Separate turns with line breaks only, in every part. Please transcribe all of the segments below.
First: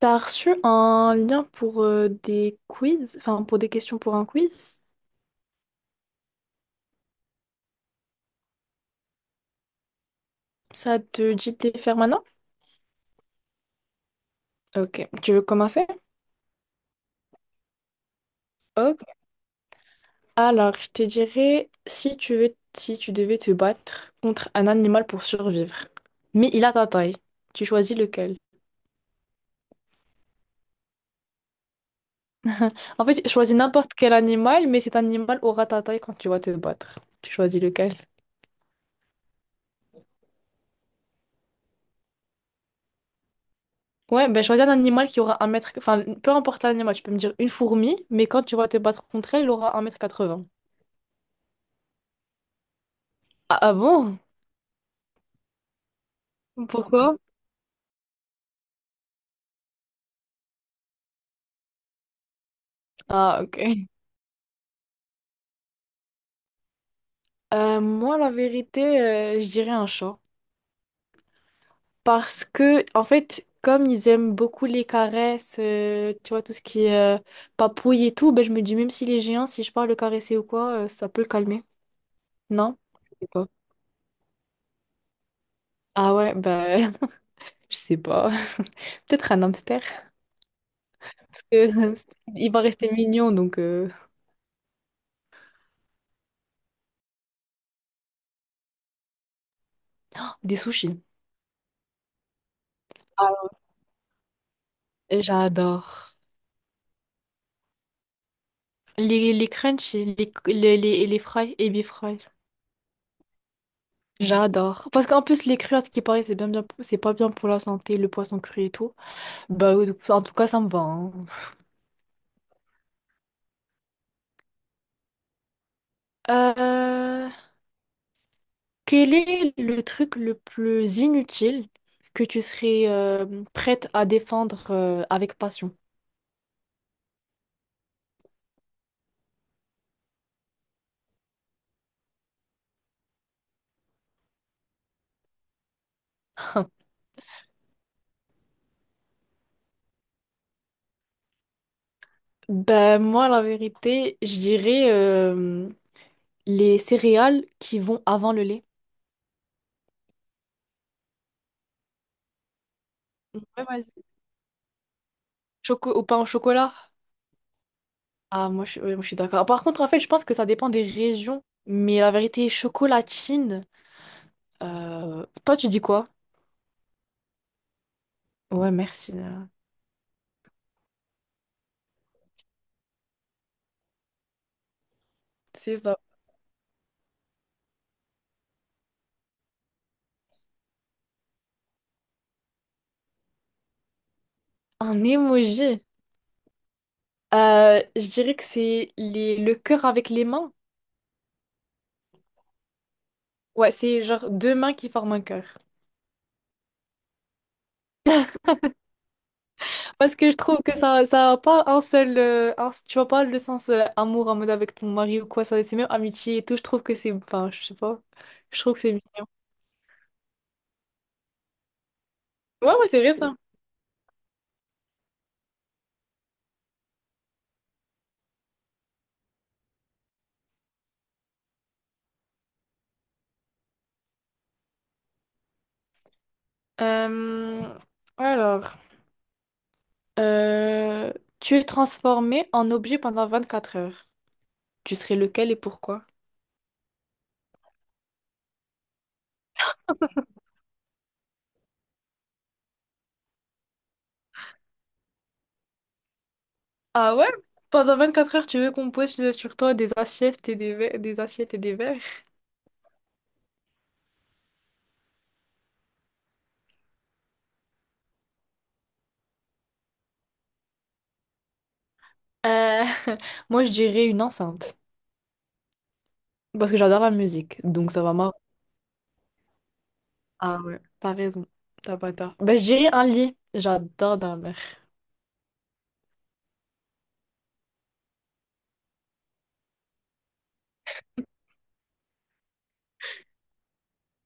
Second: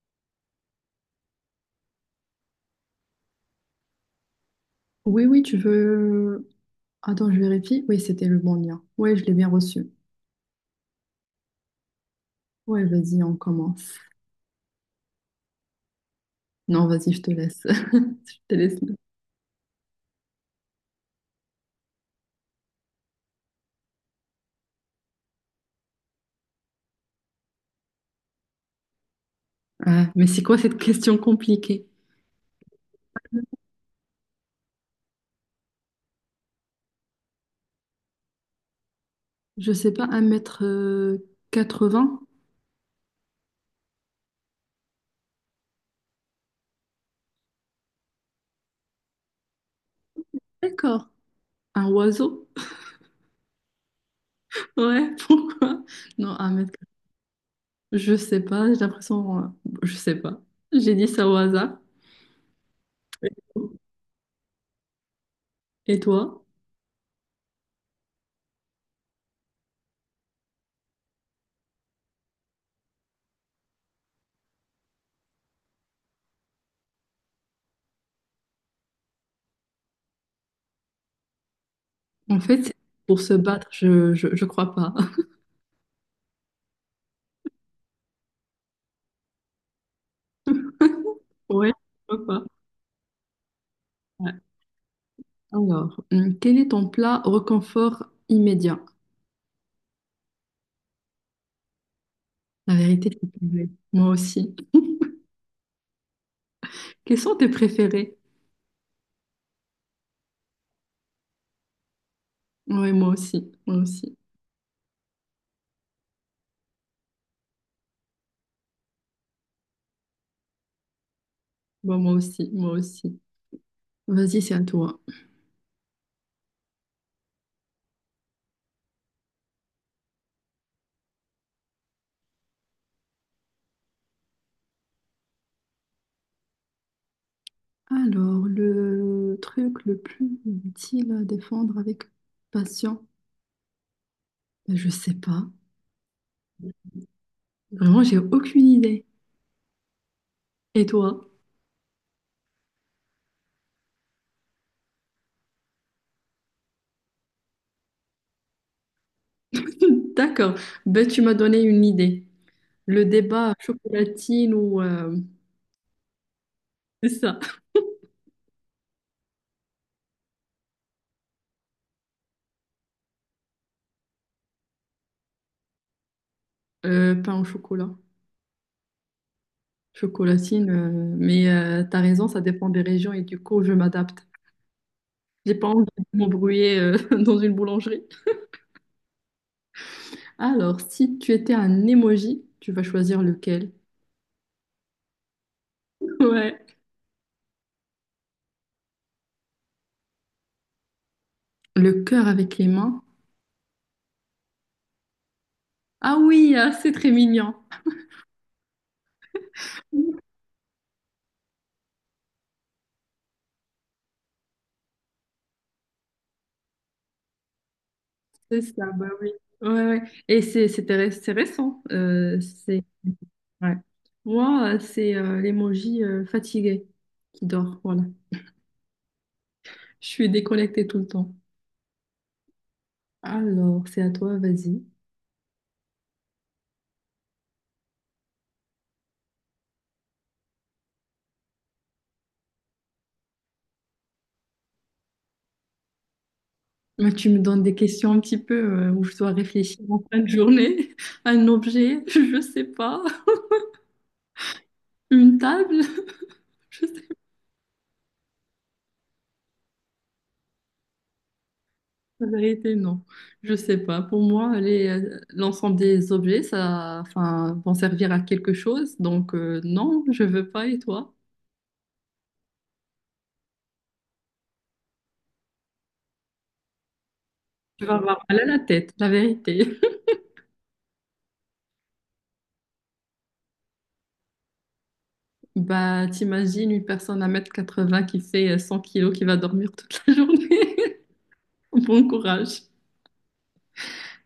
T'as reçu un lien pour des quiz, enfin pour des questions pour un quiz?
Oui, oui, tu veux. Attends, je vérifie. Oui, c'était le bon lien. Oui, je l'ai bien reçu.
Ça te dit de les faire maintenant?
Oui, vas-y, on commence.
Ok, tu veux commencer?
Non, vas-y, je te laisse. Je te laisse.
Ok. Alors, je te dirais si tu veux, si tu devais te battre contre un animal pour survivre, mais il a ta taille, tu choisis lequel?
Ah, mais c'est quoi cette question compliquée?
En fait, tu choisis n'importe quel animal, mais cet animal aura ta taille quand tu vas te battre. Tu choisis lequel?
Je sais pas, 1 quatre 80.
Ouais, ben choisis un animal qui aura un mètre, enfin peu importe l'animal, tu peux me dire une fourmi, mais quand tu vas te battre contre elle, elle aura 1 m 80.
D'accord. Un oiseau?
Ah, ah bon?
Ouais, pourquoi? Non, un mètre.
Pourquoi?
Je sais pas, j'ai l'impression. Je sais pas. J'ai dit ça au hasard.
Ah, ok.
Et toi?
Moi, la vérité, je dirais un chat. Parce que, en fait, comme ils aiment beaucoup les caresses, tu vois, tout ce qui est papouille et tout, ben, je me dis, même s'il est géant, si je pars le caresser ou quoi, ça peut le calmer.
En fait, c'est
Non? Je
pour
sais
se
pas.
battre, je crois pas.
Ah ouais, ben, je sais pas. Peut-être un hamster. Parce que
Ouais, je crois pas.
il va rester mignon, donc.
Ouais. Alors, quel est ton plat réconfort immédiat?
Des sushis.
La vérité, c'est
Alors,
pareil. Moi aussi.
j'adore.
Quels sont tes préférés?
Les crunchies, les fries, ebi fry.
Oui, moi aussi. Moi aussi.
J'adore. Parce qu'en plus, les crues, à ce qui paraît, c'est bien, bien, c'est pas bien pour la santé, le poisson cru et tout. Bah, oui, en tout cas, ça me va, hein.
Bon, moi aussi. Moi aussi. Vas-y, c'est à toi.
Euh, Quel est le truc le plus inutile que tu serais prête à défendre avec passion?
Alors, le truc le plus utile à défendre avec patience? Ben, je sais pas. Vraiment, j'ai aucune idée. Et toi?
Ben, moi, la vérité, je dirais les céréales qui vont avant le lait.
D'accord. Ben, tu m'as donné une idée. Le débat
Ouais, vas-y.
chocolatine ou
Choco au pain au chocolat?
c'est ça.
Ah, moi, je, ouais, moi, je suis d'accord. Par contre, en fait, je pense que ça dépend des régions. Mais la vérité, chocolatine. Toi, tu dis quoi?
Pain au chocolat.
Ouais, merci, euh.
Chocolatine, mais t'as raison, ça dépend des régions et du coup, je m'adapte. J'ai pas
C'est
envie
ça.
de m'embrouiller dans une boulangerie. Alors, si tu étais un emoji, tu vas choisir lequel?
Un emoji.
Ouais.
Je dirais que c'est les... le cœur avec les mains.
Le cœur avec les mains.
Ouais, c'est genre deux mains qui forment un cœur.
Ah oui, ah, c'est très mignon.
Parce que je trouve que ça a pas un seul, tu vois pas le sens amour en mode avec ton mari ou quoi, ça, c'est même amitié et tout. Je trouve que c'est. Enfin, je sais pas. Je
C'est
trouve que
ça,
c'est
bah
mignon.
oui. Ouais, ouais. Et c'est récent.
Ouais,
C'est
ouais, c'est vrai ça.
ouais. Moi, c'est l'emoji fatigué qui dort. Voilà. Je suis déconnectée tout le temps. Alors, c'est à toi, vas-y.
Euh, Alors, euh, tu es transformé en objet pendant 24 heures. Tu serais lequel et pourquoi?
Moi, tu me donnes des questions un petit peu où je dois réfléchir en fin de journée, un objet, je sais pas, une table, je sais pas.
Ah ouais? Pendant 24 heures, tu veux qu'on pose sur toi des assiettes et des verres, des assiettes et des verres?
La vérité, non, je sais pas. Pour moi, l'ensemble des objets, ça, enfin, vont servir à quelque chose. Donc, non, je veux pas. Et toi?
Euh, moi, je dirais une enceinte. Parce que j'adore la musique,
Tu
donc
vas
ça va
avoir
marre.
mal à la tête, la vérité.
Ah ouais, t'as raison. T'as pas tort. Bah, je dirais un lit. J'adore dormir
Bah, t'imagines une personne à un mètre quatre-vingts qui fait 100 kilos qui va dormir toute la journée. Bon courage.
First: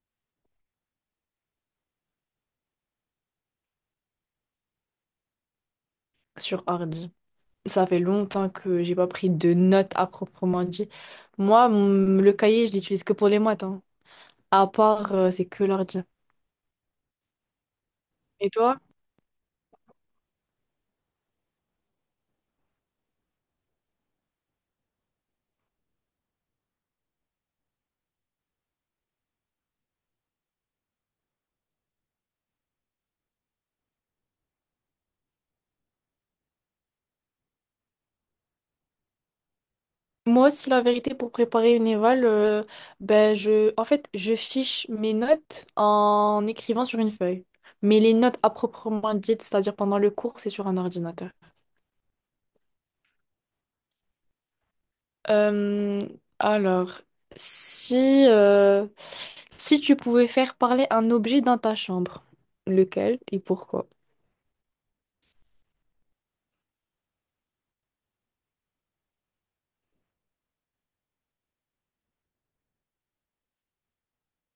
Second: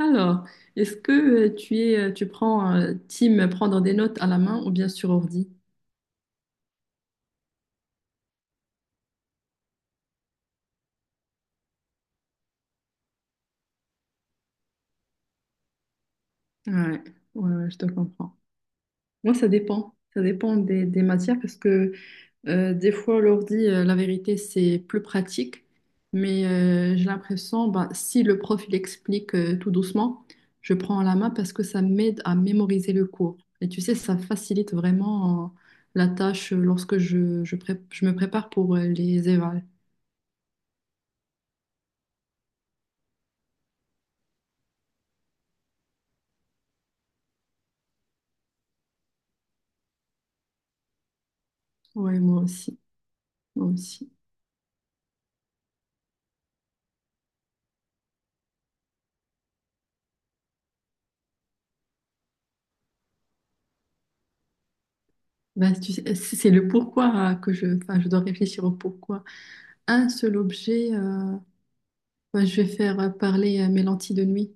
Alors, est-ce que tu prends team prendre des notes à la main ou bien sur ordi?
sur ordi. Ça fait longtemps que j'ai pas pris de notes à proprement dit. Moi, le cahier, je l'utilise que pour les maths, hein. À part, c'est que l'ordi.
Ouais, ouais, ouais, je te comprends.
Et toi?
Moi, ça dépend. Ça dépend des matières parce que des fois, l'ordi, la vérité, c'est plus pratique. Mais j'ai l'impression, bah, si le prof il explique tout doucement, je prends à la main parce que ça m'aide à mémoriser le cours. Et tu sais, ça facilite vraiment la tâche lorsque je me prépare pour les évals.
Moi aussi, la vérité, pour préparer une éval, ben je, en fait, je fiche mes notes en écrivant sur une feuille. Mais les notes à proprement dites, c'est-à-dire pendant le cours, c'est sur un ordinateur.
Ouais, moi aussi. Moi aussi.
Euh, alors, si, si tu pouvais faire parler un objet dans ta chambre, lequel et pourquoi?
Ben, tu sais, c'est le pourquoi que je, enfin, je dois réfléchir au pourquoi. Un seul objet, ben, je vais faire parler mes lentilles de nuit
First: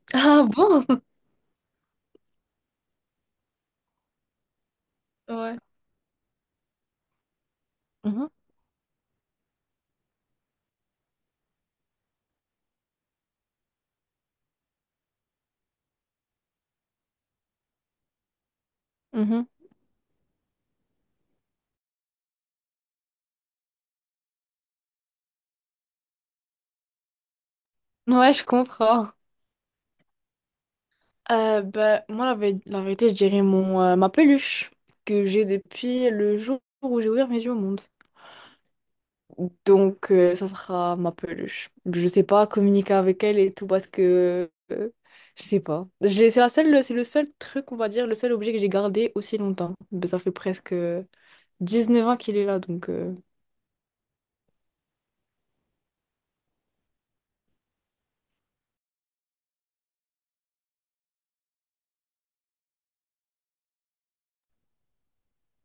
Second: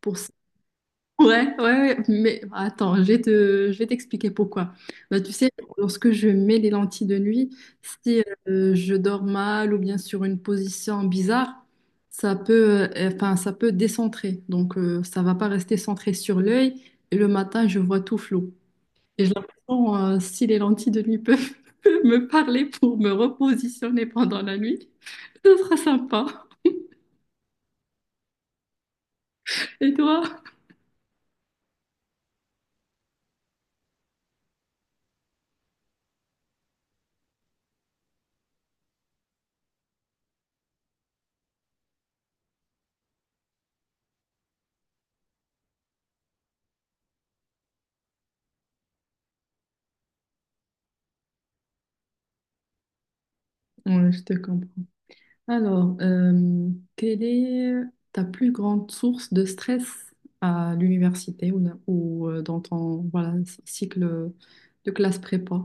pour ça.
Ah bon?
Ouais, ouais, ouais, mais attends, je vais t'expliquer pourquoi. Ben, tu sais,
Ouais.
lorsque je mets les lentilles de nuit, si je dors mal ou bien sur une position bizarre, ça peut, enfin, ça peut décentrer. Donc, ça va pas rester centré sur l'œil et le matin, je vois tout flou. Et j'ai
Mhm,
l'impression, si les lentilles de nuit peuvent me parler pour me repositionner pendant la nuit, ce sera sympa.
mhm. Ouais, je comprends.
Et toi?
Bah, moi, la, la vérité, je dirais mon, ma peluche que j'ai depuis le jour où j'ai ouvert mes yeux au monde. Donc, ça sera ma peluche. Je sais pas communiquer avec elle et tout parce que je sais pas. J'ai- C'est la seule, c'est le seul truc, on va dire, le seul objet que j'ai gardé aussi longtemps. Ben ça fait presque 19 ans qu'il est là, donc.
Ouais, je te comprends. Alors, quelle est ta plus grande source de stress à l'université ou, dans ton voilà, cycle de classe prépa?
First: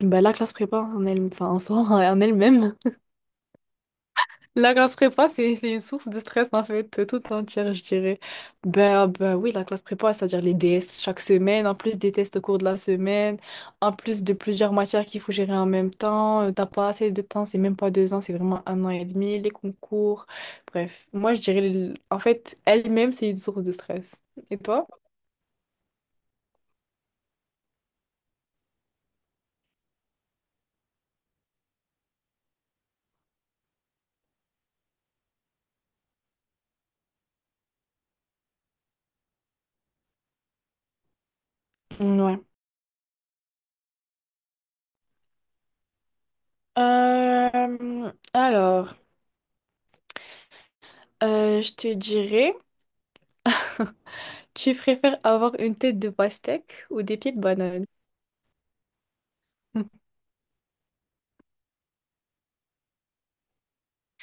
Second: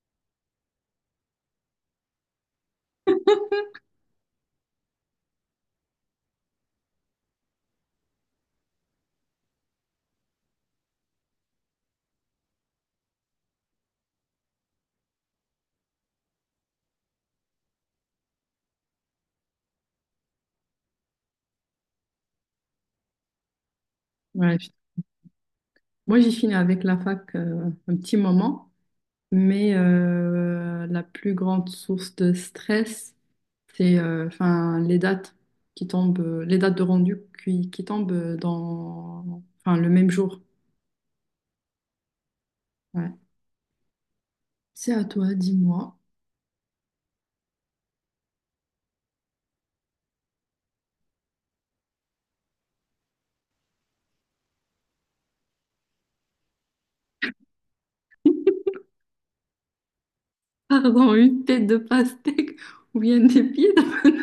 Bah, la classe prépa en elle, enfin, en soi, en elle-même. La classe prépa, c'est une source de stress en fait, toute entière, je dirais. Ben, ben oui, la classe prépa, c'est-à-dire les DS chaque semaine, en plus des tests au cours de la semaine, en plus de plusieurs matières qu'il faut gérer en même temps, t'as pas assez de temps, c'est même pas deux ans, c'est vraiment un an et demi, les concours. Bref, moi je dirais, en fait, elle-même, c'est une source de stress.
Ouais,
Et toi?
moi, j'ai fini avec la fac un petit moment, mais la plus grande source de stress, c'est enfin les dates qui tombent, les dates de rendu qui tombent dans enfin le même jour.
Ouais.
Ouais. C'est à toi, dis-moi.
Alors, je te dirais, tu préfères avoir une tête de pastèque ou des pieds de banane?
Pardon, une tête de pastèque ou bien des pieds de.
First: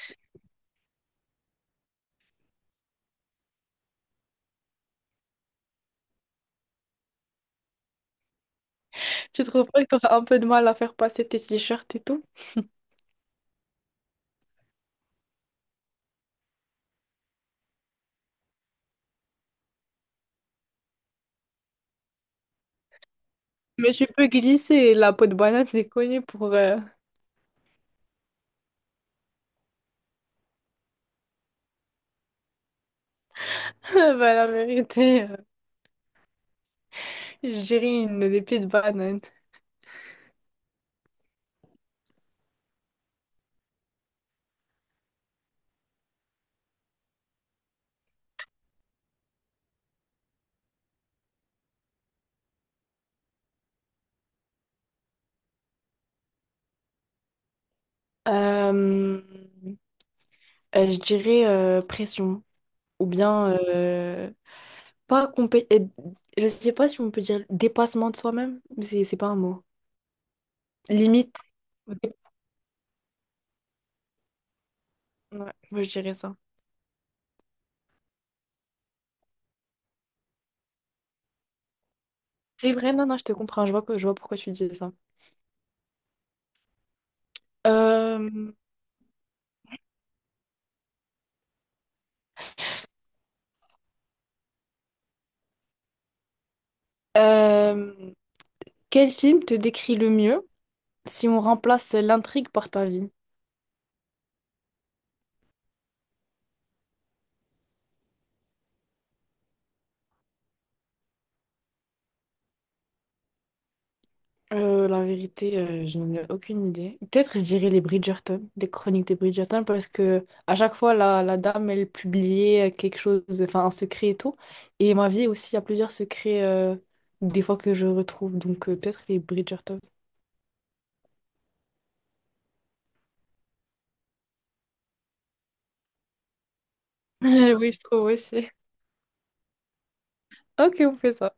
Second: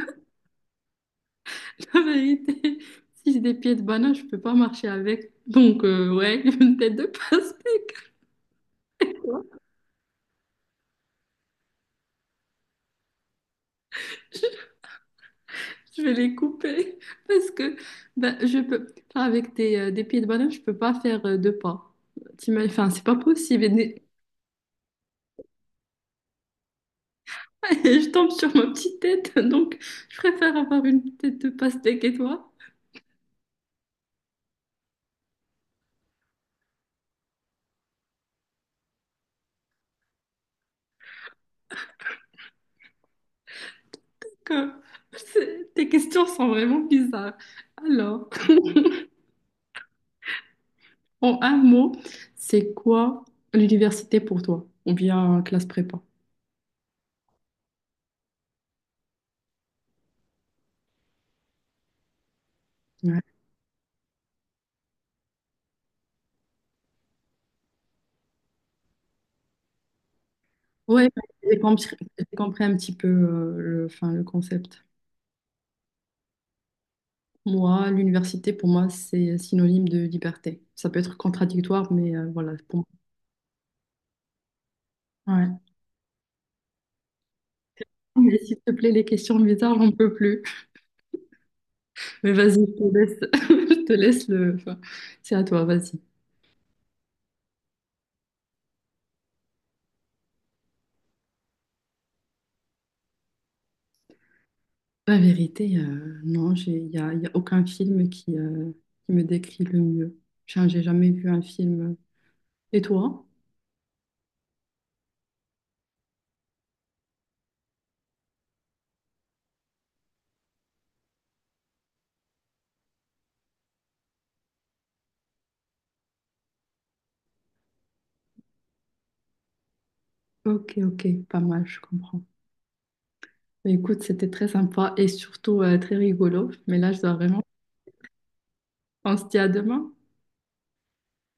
La vérité, si j'ai des pieds de banane, je peux pas marcher avec. Donc ouais, une tête de pastèque.
Tu trouves pas que t'auras un peu de mal à faire passer tes t-shirts et tout?
Je vais les couper parce que ben, je peux enfin, avec des pieds de banane, je peux pas faire deux pas. Enfin, c'est pas possible.
Mais tu peux glisser. La peau de banane, c'est connu pour...
Et je tombe sur ma petite tête, donc je préfère avoir une tête de pastèque et toi,
bah, la vérité, je dirais une des pieds de banane.
que tes questions sont vraiment bizarres. Alors, en un mot, c'est quoi l'université pour toi? Ou bien classe prépa?
Euh, je dirais pression. Ou
Ouais,
bien, pas compé... je sais pas si on peut dire dépassement de soi-même, mais c'est pas un mot.
ouais,
Limite.
j'ai compris, j'ai compris un petit peu le, enfin, le concept.
Ouais, moi je dirais ça.
Moi, l'université, pour moi, c'est synonyme de liberté. Ça peut être contradictoire, mais voilà,
C'est
pour moi.
vrai, non, non, je te comprends, je vois, je vois pourquoi tu dis ça.
Ouais. Mais
Euh,
s'il te plaît, les questions bizarres, j'en peux plus. Mais vas-y, je te laisse, je te laisse le. Enfin, c'est à toi, vas-y.
euh, quel film te décrit le mieux? Si on remplace l'intrigue par ta vie,
La vérité, non, j'ai, il y a, y a aucun film qui me décrit le mieux. Tiens, j'ai jamais vu un film. Et toi?
la vérité, je n'en ai aucune idée. Peut-être je dirais les Bridgerton, les chroniques des Bridgerton, parce que à chaque fois, la dame, elle publiait quelque chose, enfin un secret et tout. Et ma vie aussi, il y a plusieurs secrets, des fois que je retrouve. Donc peut-être les Bridgerton.
Ok, ok, pas mal, je comprends. Bah, écoute, c'était très sympa et surtout très rigolo. Mais là, je dois vraiment.
Oui, je trouve aussi.
On se dit à demain.
Ok, on fait ça.